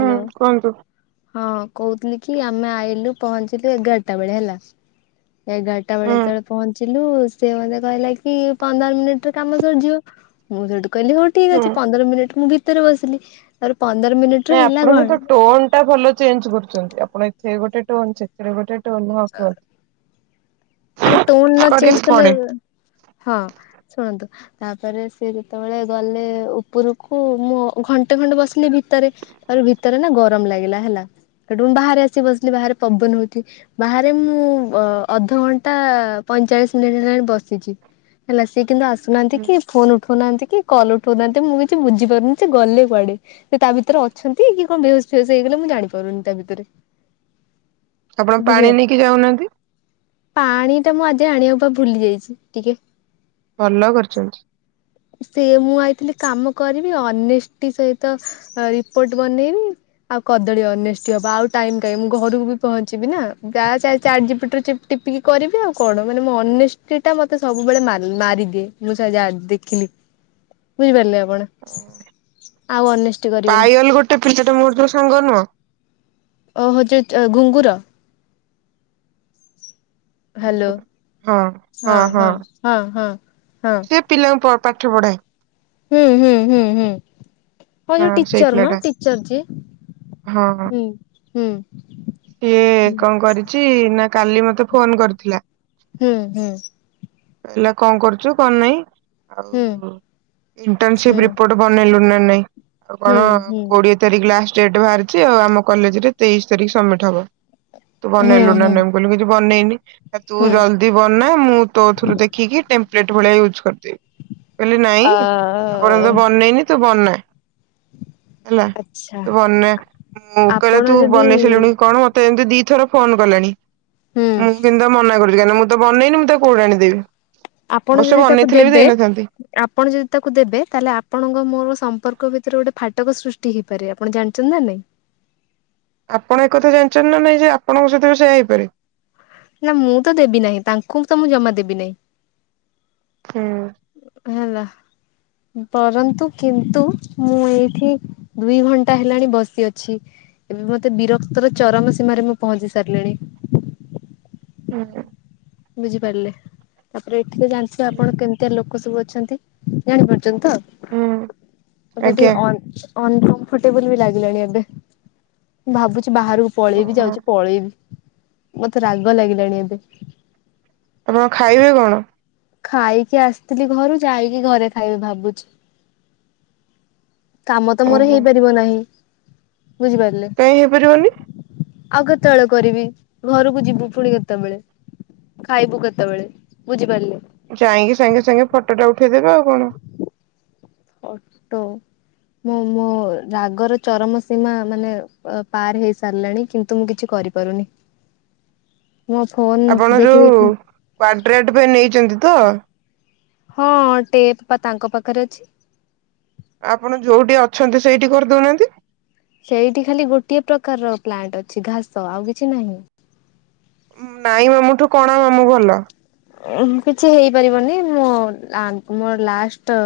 ହୁଁ କୁହନ୍ତୁ। ହଁ କହୁଥିଲି କି ଆମେ ଆଇଲୁ ପହଞ୍ଚିଲୁ ଏଗାରଟା ବେଳେ ହେଲା। ଏଗାରଟା ବେଳେ ହୁଁ ଯେତେବେଳେ ପହଞ୍ଚିଲୁ ସେ ମୋତେ କହିଲା କି ପନ୍ଦର ମିନିଟରେ କାମ ସରିଯିବ। ମୁଁ ସେଇଠୁ କହିଲି ହଉ ଠିକ ହୁଁ। ଅଛି ପନ୍ଦର ମିନିଟ୍ ମୁଁ ଭିତରେ ବସିଲି ତାପରେ ପନ୍ଦର ମିନିଟ ର ନାଇଁ ହେଲା ଆପଣଙ୍କ ତ କଣ ଟୋନ ଟା ଭଲ ଚେଞ୍ଜ କରୁଛନ୍ତି ଆପଣ ଏଥି ଗୋଟେ ଟୋନ ସେଟ ଗୋଟେ ଟୋନ ହ କୁହ ଆରେ ଅଛି ଟୋନ ନ ଚେଞ୍ଜ କରିବାକୁ କଲେ ପଡେ। ହଁ ଶୁଣନ୍ତୁ ତାପରେ ସେ ଯେତେବେଳେ ଗଲେ ଉପରକୁ ମୁଁ ଘଣ୍ଟେ ଖଣ୍ଡେ ବସିଲି ଭିତରେ। ତାପରେ ଭିତରେ ନା ଗରମ ଲାଗିଲା ହେଲା ସେଠୁ ମୁଁ ବାହାରେ ଆସି ବସିଲି ବାହାରେ ପବନ ହଉଛି। ବାହାରେ ମୁଁ ଅଧଘଣ୍ଟା ପଇଁଚାଳିଶ ମିନିଟ୍ ହେଲାଣି ବସି ହେଲା ସିଏ କିନ୍ତୁ ଆସୁନାହାନ୍ତି ହୁଁ କି ଫୋନ ଉଠଉନାହାନ୍ତି କି କଲ ଉଠଉନାହାନ୍ତି ମୁଁ କିଛି ବୁଝିପାରୁନି ସେ ଗଲେ କୁଆଡେ? ସେ ତା ଭିତରେ ଅଛନ୍ତି କି କଣ ବେହସ ଫେହସ ହେଇଗଲେ ମୁଁ ଜାଣି ପାରୁନି ତା ଭିତରେ। ଆପଣ ପାଣି ବୁଝିପାରିଲେ ନେଇକି ଯାଉନାହାନ୍ତି। ପାଣି ଟା ମୁଁ ଆଜି ଆଣିବା ପା ଭୁଲି ଯାଇଛି ଟିକେ। ଭଲ କରିଛନ୍ତି। ସେ ମୁଁ ଆଇଥିଲି କାମ କରିବି ଅନେଷ୍ଟି ସହିତ ରିପୋର୍ଟ ବନେଇବି। ଆଉ କଦଳୀ ଅନେଷ୍ଟି ହବ ଆଉ ଟାଇମ କାହିଁ ମୁଁ ଘରକୁ ବି ପହଞ୍ଚିବି ନା ଚାଟ ଯି ପି ଟି ଟିପିକି କରିବି ଆଉ କଣ ମାନେ ମୋ ଅନେଷ୍ଟି ଟା ମତେ ସବୁବେଳେ ମାରିଦିଏ ମୁ ସା ଯାହା ଦେ ଦେଖିଲି ବୁଝିପାରିଲେ ଆପଣ ଆଉ ଅନେଷ୍ଟ କରିବେନି। ସେ ପିଲାଟା ମୋର ଯୋଉ ସାଙ୍ଗ ନୁହଁ। ଓହୋ ହଁ ଯୋଉ ଘୁଙ୍ଗୁର। ହ୍ୟାଲୋ ହଁ ହଁ ହଁ ହଁ ହଁ। ସେ ପିଲାଙ୍କୁ ପାଠ ପଢ଼ାଏ। ହୁଁ ହୁଁ ହୁଁ ହୁଁ ହଁ ଯୋଉ ସେଇ ଟିଚର ମ ପିଲାଟା ଟିଚର ଯେ ହଁ ହଁ। ହୁଁ ହୁଁ ସିଏ କଣ କରିଛି ନା କାଲି ମତେ ଫୋନ କରିଥିଲା ହୁଁ ହୁଁ ହେଲେ କଣ କରୁଛୁ କଣ ନାଇଁ ହୁଁ ଆଉ ଇଣ୍ଟନସିପ ହୁଁ ରିପୋର୍ଟ ବନେଇଲୁ ନା ନାଇଁ ଆଉ ହୁଁ କଣ ହୁଁ କୋଡିଏ ତାରିଖ ଲାଷ୍ଟ ଡେଟ୍ ବାହାରି ଆଉ ଆମ କଲେଜରେ ତେଇଶି ତାରିଖ ସବମିଟ ହବ ତୁ ହୁଁ ବନେଇଲୁ ନା ହୁଁ ନାହିଁ? ବୋଲି କିଛି ବନେଇନି ତୁ ହୁଁ ଜଲଦି ବନା ମୁଁ ତୋଥିରୁ ଦେଖିକି ଟେମ୍ପ୍ଲେଟ୍ ଭଳିଆ ୟୁଜ୍ କରିଦେବି। କହିଲେ ନାଇଁ ଅ ଏପର୍ଯ୍ୟନ୍ତ ବନେଇନି ତୁ ବନା। ହେଲା ଆଚ୍ଛା ବନେ ମୁଁ କହିଲେ ଆପଣ ତୁ ଯଦି ବନେଇ ସାଇଲୁଣି କଣ ମତେ? ଏମିତି ଦିଥର ଫୋନ କଲାଣି ହୁଁ ମୁଁ କିନ୍ତୁ ମନା କରୁଛି କାହିଁକି ମୁଁ ତ ବନେଇନି ମୁଁ ତା କୋଉଠି ଆଣିଦେବି ଆପଣ ଅବଶ୍ୟ ଯଦି ତାକୁ ବନେଇଥିଲେ ବି ଦେବେ ଦେଇନଥାନ୍ତି। ଆପଣ ଯଦି ତାକୁ ଦେବେ ତାହେଲେ ଆପଣଙ୍କ ମୋର ସମ୍ପର୍କ ଭିତରେ ଗୋଟେ ଫାଟକ ସୃଷ୍ଟି ହେଇପାରେ ଆପଣ ଜାଣିଛନ୍ତି ନା ନାଇଁ? ଆପଣ ଏ କଥା ଜାଣିଛନ୍ତି ନା ନାଇଁ ଯେ ଆପଣଙ୍କ ସହିତ ବି ସେୟା ହେଇପାରେ। ନା ମୁଁ ତ ଦେବି ନାହିଁ ତାଙ୍କୁ ତ ମୁଁ ଜମା ଦେବି ନାହିଁ। ହୁଁ। ହେଲା ପରନ୍ତୁ କିନ୍ତୁ ମୁଁ ଏଇଠି ଦୁଇ ଘଣ୍ଟା ହେଲାଣି ବସି ଅଛି। ଏବେ ମତେ ବିରକ୍ତର ଚରମ ସୀମାରେ ମୁଁ ପହଞ୍ଚି ସାରିଲିଣି। ହୁଁ ହୁଁ। ବୁଝିପାରିଲେ ତାପରେ ଏଠିକି ଜାଣିଥିବେ ଆପଣ କେମ ଏ ଲୋକ ସବୁ ଅଛନ୍ତି ଜାଣିପାରୁଛନ୍ତି ତ ହୁଁ ମତେ ଆଜ୍ଞା ଟିକେ ଅନକମ୍ଫର୍ଟେବଲ ବି ଲାଗିଲାଣି ଏବେ ମୁ ଭାବୁଛି ବାହାରକୁ ଓ ପଳେଇବି ଯାଉଛି ପଳେଇବି ମତେ ରାଗ ଲାଗିଲାଣି ଏବେ। ଆପଣ ଖାଇବେ କଣ? ଖାଇକି ଆସିଥିଲି ଘରୁ ଯାଇକି ଘରେ ଖାଇବି ଭାବୁଛି। କାମ ତ ମୋର ଓହୋ ହେଇପାରିବ ନାହିଁ ବୁଝିପାରିଲେ? କାହିଁ ହେଇପାରିବନି। ଆଉ କେତେବେଳେ କରିବି ଘରକୁ ଯିବୁ ପୁଣି କେତେବେଳେ? ଖାଇବୁ ଗତ ବଳେ ବୁଝି ପାରିଲେ? ଯାଇକି ସାଙ୍ଗେ ସାଙ୍ଗେ ଫଟୋଟା ଉଠେଇଦେବେ ଆଉ କଣ? ଫଟୋ। ମୁଁ ମୋ ରାଗର ଚରମ ସୀମା ମାନେ ପାର ହେଇସାରିଲାଣି କିନ୍ତୁ ମୁଁ କିଛି କରିବି ମୁଁ ଫୋନ ଆପଣ ଦେଖି ଯୋଉ ଦେଖି [unintelligible] ପାଇଁ ନେଇଛନ୍ତି ତ? ହଁ ଟେପ ପା ତାଙ୍କ ପାଖରେ ଅଛି। ଆପଣ ଯୋଉଠି ଅଛନ୍ତି ସେଇଠି କରିଦଉନାହାନ୍ତି। ସେଇଠି ଖାଲି ଗୋଟିଏ ପ୍ରକାରର ପ୍ଲାଣ୍ଟ ଅଛି ଘାସ ଆଉ କିଛି ନାହିଁ। ନାଇଁ ମାମୁଠୁ କଣ ମାମୁଁ ଭଲ? କିଛି ହେଇପାରିବନି ମୁଁ ମୋର ଲାଷ୍ଟ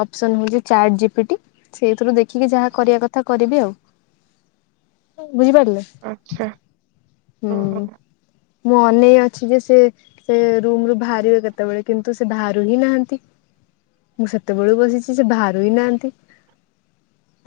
ଅପସନ୍ ହେଉଛି ଚାର୍ଟ ଜିପି ଟି ସେଇଥିରୁ ଦେଖିକି ଯାହା କରିବା କଥା କରିବି ଆଉ ବୁଝିପାରିଲେ? ଆଛା। ହୁଁ ମୁଁ ଅନେଇ ଅଛି ଯେ ସେ ସେ ରୁମରୁ ବାହାରିବେ କେତେବେଳେ କିନ୍ତୁ ସେ ବାହାରୁବି ହିଁ ନାହାନ୍ତି। ମୁଁ ସେତେବେଳ ବସିଛି ସେ ବାହରୁ ହି ନାହାନ୍ତି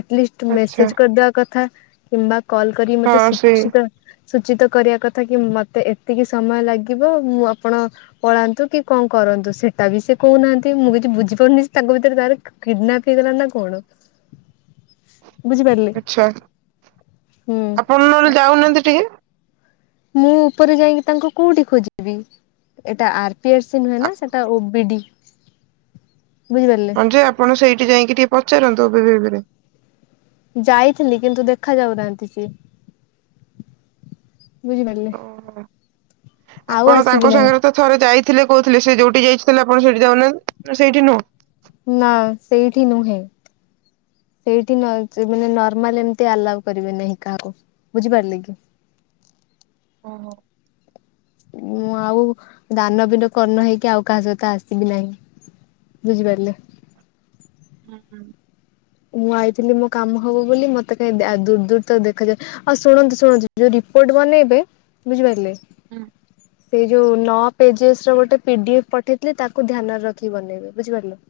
ଆଟଲିଷ୍ଟ ଆଚ୍ଛା ମେସେଜ କରିଦବା କଥା କିମ୍ବା କଲ୍ କରିକି ହଁ ମତେ ସେଇ ସୁଚିତ ସୂଚିତ କରିବା କଥା କି ମତେ ଏତିକି ସମୟ ଲାଗିବ ମୁଁ ଆପଣ ପଳାନ୍ତୁ କି କଣ କରନ୍ତୁ ସେଟା ବି ସେ କହୁନାହାନ୍ତି ମୁଁ କିଛି ବୁଝିପାରୁନି ତାଙ୍କ ଭିତରେ ତାର [unintelligible] ବୁଝିପାରିଲେ ହୁଁ। ହଁ [unintelligible] ଯାଉନାହାନ୍ତି ଟିକେ ମୁଁ ଉପରେ ଯାଇକି ତାଙ୍କୁ କୋଉଠି ଖୋଜିବି ଏଟା ଆର୍ ନୁହେଁ ନା ଆ- ସେଟା ଓ ବି ଡି ବୁଝିପାରିଲେ। ହଁ ଯେ ଆପଣ ସେଇଠି ଯାଇକି ଟିକେ ପଚାରନ୍ତୁ ଯାଇଥିଲି କିନ୍ତୁ ଦେଖ ଯାଉନାହାନ୍ତି ସିଏ ବୁଝିପାରିଲେ ଓହୋ ଆଉ ଆପଣ ଆସିବି ତାଙ୍କ ନାହିଁ ସାଙ୍ଗରେ ତ ଥରେ ଯାଇଥିଲେ କହୁଥିଲେ ସେ ଯୋଉଠି ଯାଇଥିଲେ ଆପଣ ସେଠି ଯାଉନାହା ସେଇଠି ନୁହଁ। ନା ସେଇଠି ନୁହେଁ। ସେଇଠି ମାନେ ନର୍ମାଲ ଏମତି ଆଲାଉ କରିବେ ନାହିଁ କାହାକୁ ବୁଝିପାରିଲେ କି। ଓହୋ। ମୁଁ ଆଉ ଦାନ ବିିନ କର୍ଣ୍ଣ ହେଇକି ଆଉ କାହା ସହିତ ଆସିବି ନାହିଁ। ବୁଝିପାରିଲେ। ହୁଁ ହ। ମୁଁ ଆଇଥିଲି ମୋ କାମ ହବ ବୋଲି ମତେ କାହିଁ ଦୂର ଦୂର ତ ଦେଖାଯାଉ ଆଉ ଶୁଣନ୍ତୁ ଶୁଣନ୍ତୁ ଯୋଉ ରିପୋର୍ଟ ବନେଇବେ ବୁଝିପାରିଲେ ହୁଁ ସେଇ ଯୋଉ ନଅ ପେଜେସ ର ଗୋଟେ ପିଡିଏଫ ପଠେଇଥିଲଥିଲେ ତାକୁ ଧ୍ୟାନରେ ରଖି ବନେଇବି ବୁଝିପାରିଲେ।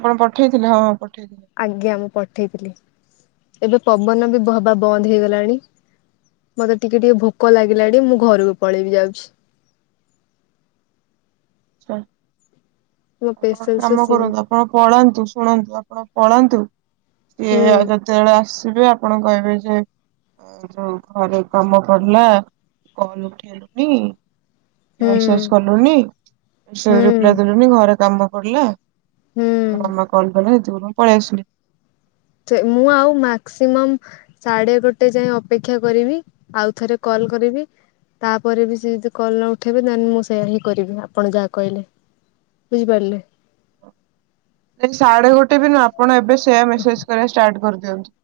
ଆପଣ ପଠେଇଥିଲେ ହଁ ହଁ ପଠେଇଥିଲେ। ଆଜ୍ଞା ମୁଁ ପଠେଇଥିଲି ଏବେ ପବନ ବି ହବା ବନ୍ଦ ହେଇଗଲାଣି। ମତେ ଟିକେ ଟିକେ ଭୋକ ଲାଗିଲାଣି ମୁଁ ଘରକୁ ପଳେଇବି ଯାଉଛି। ଆଛା ମୋ ଆପଣ ପେସେନ୍ସ ର କାମ ସୀମା କରନ୍ତୁ। ଆପଣ ପଳାନ୍ତୁ ଶୁଣନ୍ତୁ ଆପଣ ପଳାନ୍ତୁ। ସିଏ ହୁଁ। ଆଉ ଯେତେବେଳେ ଆସିବେ ଆପଣ କହିବେ ଯେ ଅ, ଯୋଉ ଘରେ କାମ ପଡିଲା କଲ ଉଠେଇଲୁଣିି ହୁଁ [unintelligible] କଲୁନି। ସେରେ ହୁଁ ରିପ୍ଲାଏ ଦେଲୁନି ଘରେ କାମ କରଡିଲା ହୁଁ ଆଉ ମାମା କଲ କଲା ଏ ମୁଁ ପଳେଇ ଆସିଲି। ସେ ମୁଁ ଆଉ ମାକ୍ସିମମ୍ ସାଢେ ଗୋଟେ ଯାଏ ଅପେକ୍ଷା କରିବି ଆଉ ଥରେ କଲ କରିବି। ତାପରେ ବି ସେ ଯଦି କଲ ନ ଉଠାଇବେ ଦେ ମୁଁ ସେଇଆ ହିଁ କରିବି ଆପଣ ଯାହା କହିଲେ। ବୁଝିପାରିଲେ। ସାଢଡେ ଗୋଟେ ବି ନ ଆପଣ ଏବେ ସେୟ ମେସେଜ କରିବା ଷ୍ଟାର୍ଟ କରି ଦିଅନ୍ତୁ।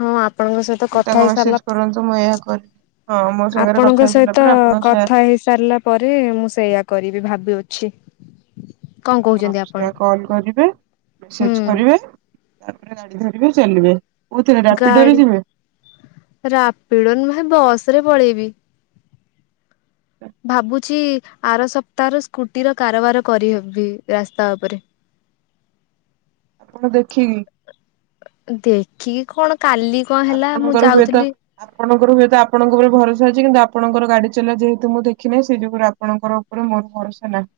ହଁ ଆପଣଙ୍କ ସହିତ କଥା ହେଇ ସାରିଲା କରନ୍ତୁ ମୁଁ ଏହା କରି ହଁ ମୋ ସାଙ୍ଗରେ କଥା ଆପଣଙ୍କ ହେଇସାରିଲା ସହିତ ପରେ ଆପଣ ସେୟା କଥା ହେଇସାରିଲା ପରେ ମୁଁ ସେଇଆ କରିବି ଭାବିଅଛି କଣ ହଁ କହୁଛନ୍ତି ଆପଣ? ସେଇଆ କଲ କରିବେ ହୁଁ ମେସେଜ କରିବେ ତାପରେ ଗାଡି ଧରିବେ ଚାଲିବେ। କୋଉଥିରେ ରାପିଡୋରେ ଗାଡି ଯିବେ ରାପିଡ ନୁହଁ ବସରେ ପଳେଇବି। ଭାବୁଛି ଆର ସପ୍ତାହର ସ୍କୁଟିର କାରବାର କରିହେବି ରାସ୍ତା ଉପରେ। ହଁ ଦେଖିନି। ଦେଖିକି କଣ କାଲି କଣ ହେଲା ମୁଁ ଆପଣଙ୍କର ହୁଏତ ଯାଉଥିଲି ଆପଣଙ୍କର ହୁଏତ ଆପଣଙ୍କ ଉପରେ ଭରସା ଅଛି କିନ୍ତୁ ଆପଣଙ୍କର ଗାଡି ଚଲା ଯେହେତୁ ମୁଁ ଦେଖିନହିଁ ସେଇ ଯୁଗରୁ ଆପଣଙ୍କର ଉପ ମୋତ ଭରସା ନାହିଁ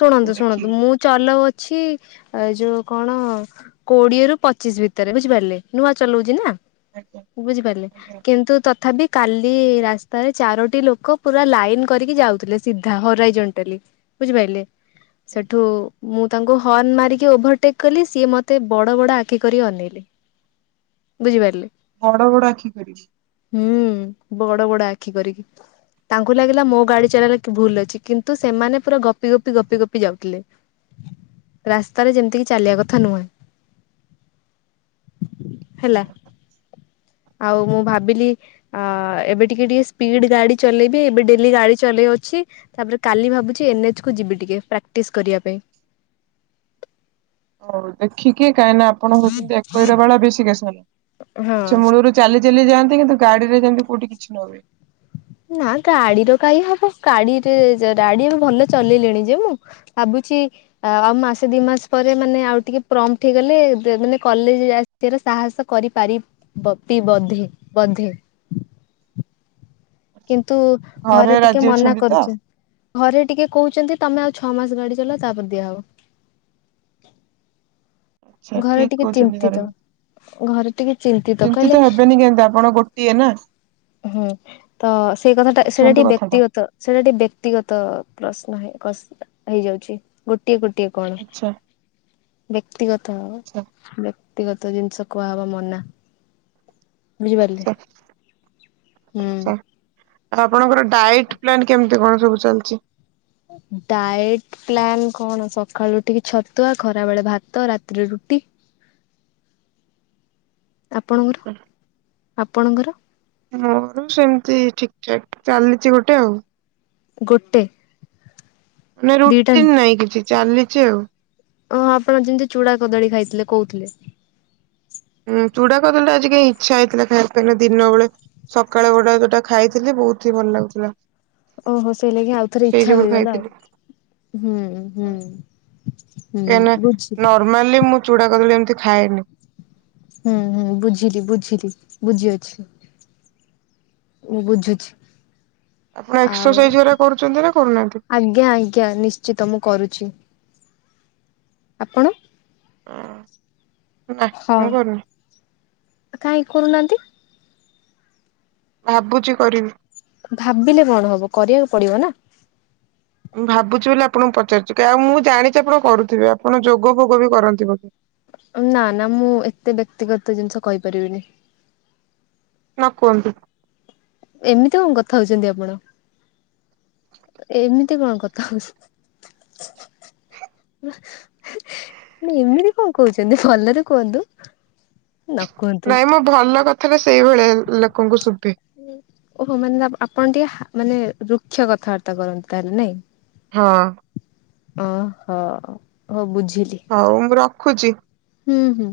ଶୁଣନ୍ତୁ ଶୁଣନ୍ତୁ ଦେଖିକି ମୁଁ ଚଲଉ ଛି ଯୋଉ କଣ କୋଡିଏ ରୁ ପଚିଶ ଭିତରେ ବୁଝିପାରିଲେ ନୂଆ ଚଲାଉଛି ନା। ଆଜ୍ଞା ବୁଝିପାରିଲେ ଆଜ୍ଞା କିନ୍ତୁ ତଥାପି କାଲି ରାସ୍ତାରେ ଚାରୋଟି ଲୋକ ପୁରା ଲାଇନ କରିକି ଯାଉଥିଲେ ସିଧା ହରାଇ ଜଣ୍ଟଲି। ବୁଝିପାରିଲେ ସେଠୁ। ମୁଁ ତାଙ୍କୁ ହର୍ଣ୍ଣ ମାରିକି ଓଭରଟେକ୍ କଲି ସିଏ ମତେ ବଡ ବଡ ଆଖି କରି ଅନେଇଲି। ବୁଝିପାରିଲେ। ବଡ ବଡ ଆଖି କରିିକି। ହୁଁ, ବଡ ବଡ ଆଖି କରିକି। ତାଙ୍କୁ ଲାଗିଲା ମୋ ଗାଡି ଚଲାଇଲା ଭୁଲ ଅଛି କିନ୍ତୁ, ସେମାନେ ପୁରା ଗପି- ଗପି -ଗପି -ଗପି ଯାଉଥିଲେ। ରାସ୍ତାରେ ଯେମିତିକି ଚାଲିବା କଥା ନୁହେଁ। ହେଲା ଆଉ ମୁଁ ଭାବିଲି ଅ ଏବେ ଟିକେ ଟିକେ ସ୍ପିଡ ଗାଡି ଚଲେଇବି ଏବେ ଡେଲି ଗାଡି ଚଲେଇ ଅଛି। ତାପରେ କାଲି ଭାବୁଛି ଏନ୍ଏଚ କୁ ଯିବି ଟିକେ ପ୍ରାକ୍ଟିସ କରିବା ପାଇଁ। ହଉ ଦେଖିକି, କାହିଁକି ନା ଆପଣ ହଉଛନ୍ତି ଏକୋଇର ବାଳା ବେଶୀ ହଁ। କେସାନଛ ମୂଳରୁ ଚାଲି ଚାଲି ଯାଆନ୍ତି କିନ୍ତୁ ଗଡି ରେ ଯେମିତି କଉଠି କିଛି ନ ହୁଏ। ନା ଗାଡିର କାହିଁ ହବ ଗାଡିରେ ଗାଡି ଏ ଭଲ ଚଲେଇଲେଣି ଯେ ମୁଁ। ଭାବୁଛି ଆଉ ମାସେ ଦି ମାସ ପରେ ମାନେ ଆଉ ଟିକେ ପ୍ରମ୍ଫଟ ହେଇଗଲେ ଗଲେ ମାନେ କଲେଜ ନିଜର ସାହସ କରିପାର ବଧ ବଧେ। କିନ୍ତୁ ଘରେ ରାଜି ଟିକେ ମନା ଅଛନ୍ତି ତ କରୁଛୁ। ଘରେ ଟିକେ କହୁଛନ୍ତି, ତମେ ଆଉ ଛଅ ମାସ ଗାଡି ଚଲ ତାପରେ ଦିଆହବ। ଆଚ୍ଛା ଘରେ ଠିକ ଟିକେ କହୁଛନ୍ତି ଘରେ ଚିନ୍ତିତ। ଘରେ ଟିକେ ଚିନ୍ତିତ କହିଲେ। ହେବେନି କେମିତି ଆପଣ ଗୋଟିଏ ନା ହୁଁ, ତ ସେଇ କଥାଟା ସେଇଟା ବୁଝନ୍ତୁ ଟିକେ କଥାଟା ବ୍ୟକ୍ତିଗତ। ସେଇଟା ଟିକେ ବ୍ୟକ୍ତିଗତ ପ୍ରଶ୍ନ ହେଇଯାଉଛି ଗୋଟିଏ ଗୋଟିଏ। କଣ ଆଚ୍ଛା ବ୍ୟକ୍ତିଗତ? ଆଚ୍ଛା। ବ୍ୟକ୍ତିଗତ ଜିନିଷ କୁହାହବା ମନା। ବୁଝିପାରିଲେ ଆଛା [unintelligible] ହୁଁ ଆଉ ଆପଣଙ୍କର ଡାଏଟ୍ ପ୍ଲାନ କେମିତି କଣ ସବୁ ଚାଲିଛି? ଡାଏଟ୍- ପ୍ଲାନ୍ କଣ? ସକାଳୁ ଟିକେ ଛତୁଆ, ଖରା ବେଳେ ଭାତ, ରାତିରେ ରୁଟି। ଆପଣଙ୍କର ଆପଣଙ୍କର? ମୋର ସେମିତି ଠିକ ଠାକ ଚାଲିଛି ଗୋଟେ ଆଉ। ଗୋଟେ। ଦିଟା ରୁଟିନ ନାଇଁ କିଛି ଚାଲିଛି ଆଉ। ଓ ଆପଣ ଯେମିତି ଚୁଡ଼ା କଦଳୀ ଖାଇଥିଲେ କହୁଥିଲେ। ହୁ ଚୂଡା କଦଳୀ ଆଜି କାଇଁ ଇଚ୍ଛା ହେଇଥିଲା ଖାଇବା ନା ଦିନେଳେ। ସକାଳେ ଗୋଟେ ଯୋଉଟା ଖାଇଥିଲି ବହୁତ ହିଁ ଭଲ ଲାଗୁଥିଲା। ଓହୋ! ସେଇ ଲଗି ଆଉ ଥରେ ସେଇ ଇଛା ଯୋଗୁରୁ ହେଇଗଲା ଖାଇଥିଲି। ଆଉ ହୁଁ ହୁଁ। ହୁଁ କାହିଁନା ବୁଝିଲି। ନର୍ମାଲି ମୁଁ ଚୂଡା କଦଳୀ ଏମିତି ଖାଏନି? ହୁଁ ହୁଁ ବୁଝିଲି ବୁଝିଲି ବୁଝି ଅଛି। ମୁଁ ବୁଝୁଛି। ଆପଣ ଆଉ ଏକ୍ସରସାଇଜରେ କରୁଛନ୍ତି ନା କରୁନାହାନ୍ତି। ଆଜ୍ଞା। ଆଜ୍ଞା ନିଶ୍ଚିତ ମୁଁ କରୁଛି। ଆପଣ ନା ହଁ। ମୁଁ କରନି। କାହିଁ କରୁନାହାନ୍ତି। ଭାବୁଛି କରିବି। ଭାବିଲେ କଣ ହବ କରିବାକୁ ପଡିବ ନା? ଭାବୁଛି ବୋଲି ଆପଣଙ୍କୁ ପଚାରୁଛି। କି ଆଉ ମୁଁ ଜାଣିଛି ଆପଣ କରୁଥିବେ ଆପଣ ଯୋଗ ଫୋଗ ବି କରନ୍ତି ବୋଧେ। ନା ନା ମୁଁ ଏତେ ବ୍ୟକ୍ତିଗତ ଜିନିଷ କହିପାରିବିନି। ନ କୁହନ୍ତୁ। ଏମିତି କଣ କଥା ହଉଛନ୍ତି ଆପଣ? ଏମିତି କଣ କଥା ହଉଛ। ମାନେ ଏମିତି କଣ କହୁଛନ୍ତି ଭଲରେ କୁହନ୍ତୁ। ନା। ନାଇଁମ ଭଲ କଥାରା ସେଇଭଳିଆ ଲୋକଙ୍କୁ ଶୁଭେ। ଓହୋ ମାନେ ଆପଣ ଟିକେ ମାନେ ରୁକ୍ଷ କଥାବାର୍ତ୍ତା କରନ୍ତି ତାହେଲେ ନାଇଁ? ହଁ। ଓହ ହଉ ବୁଝିଲି। ହଉ ମୁଁ ରଖୁଛି। ହୁଁ ହୁଁ।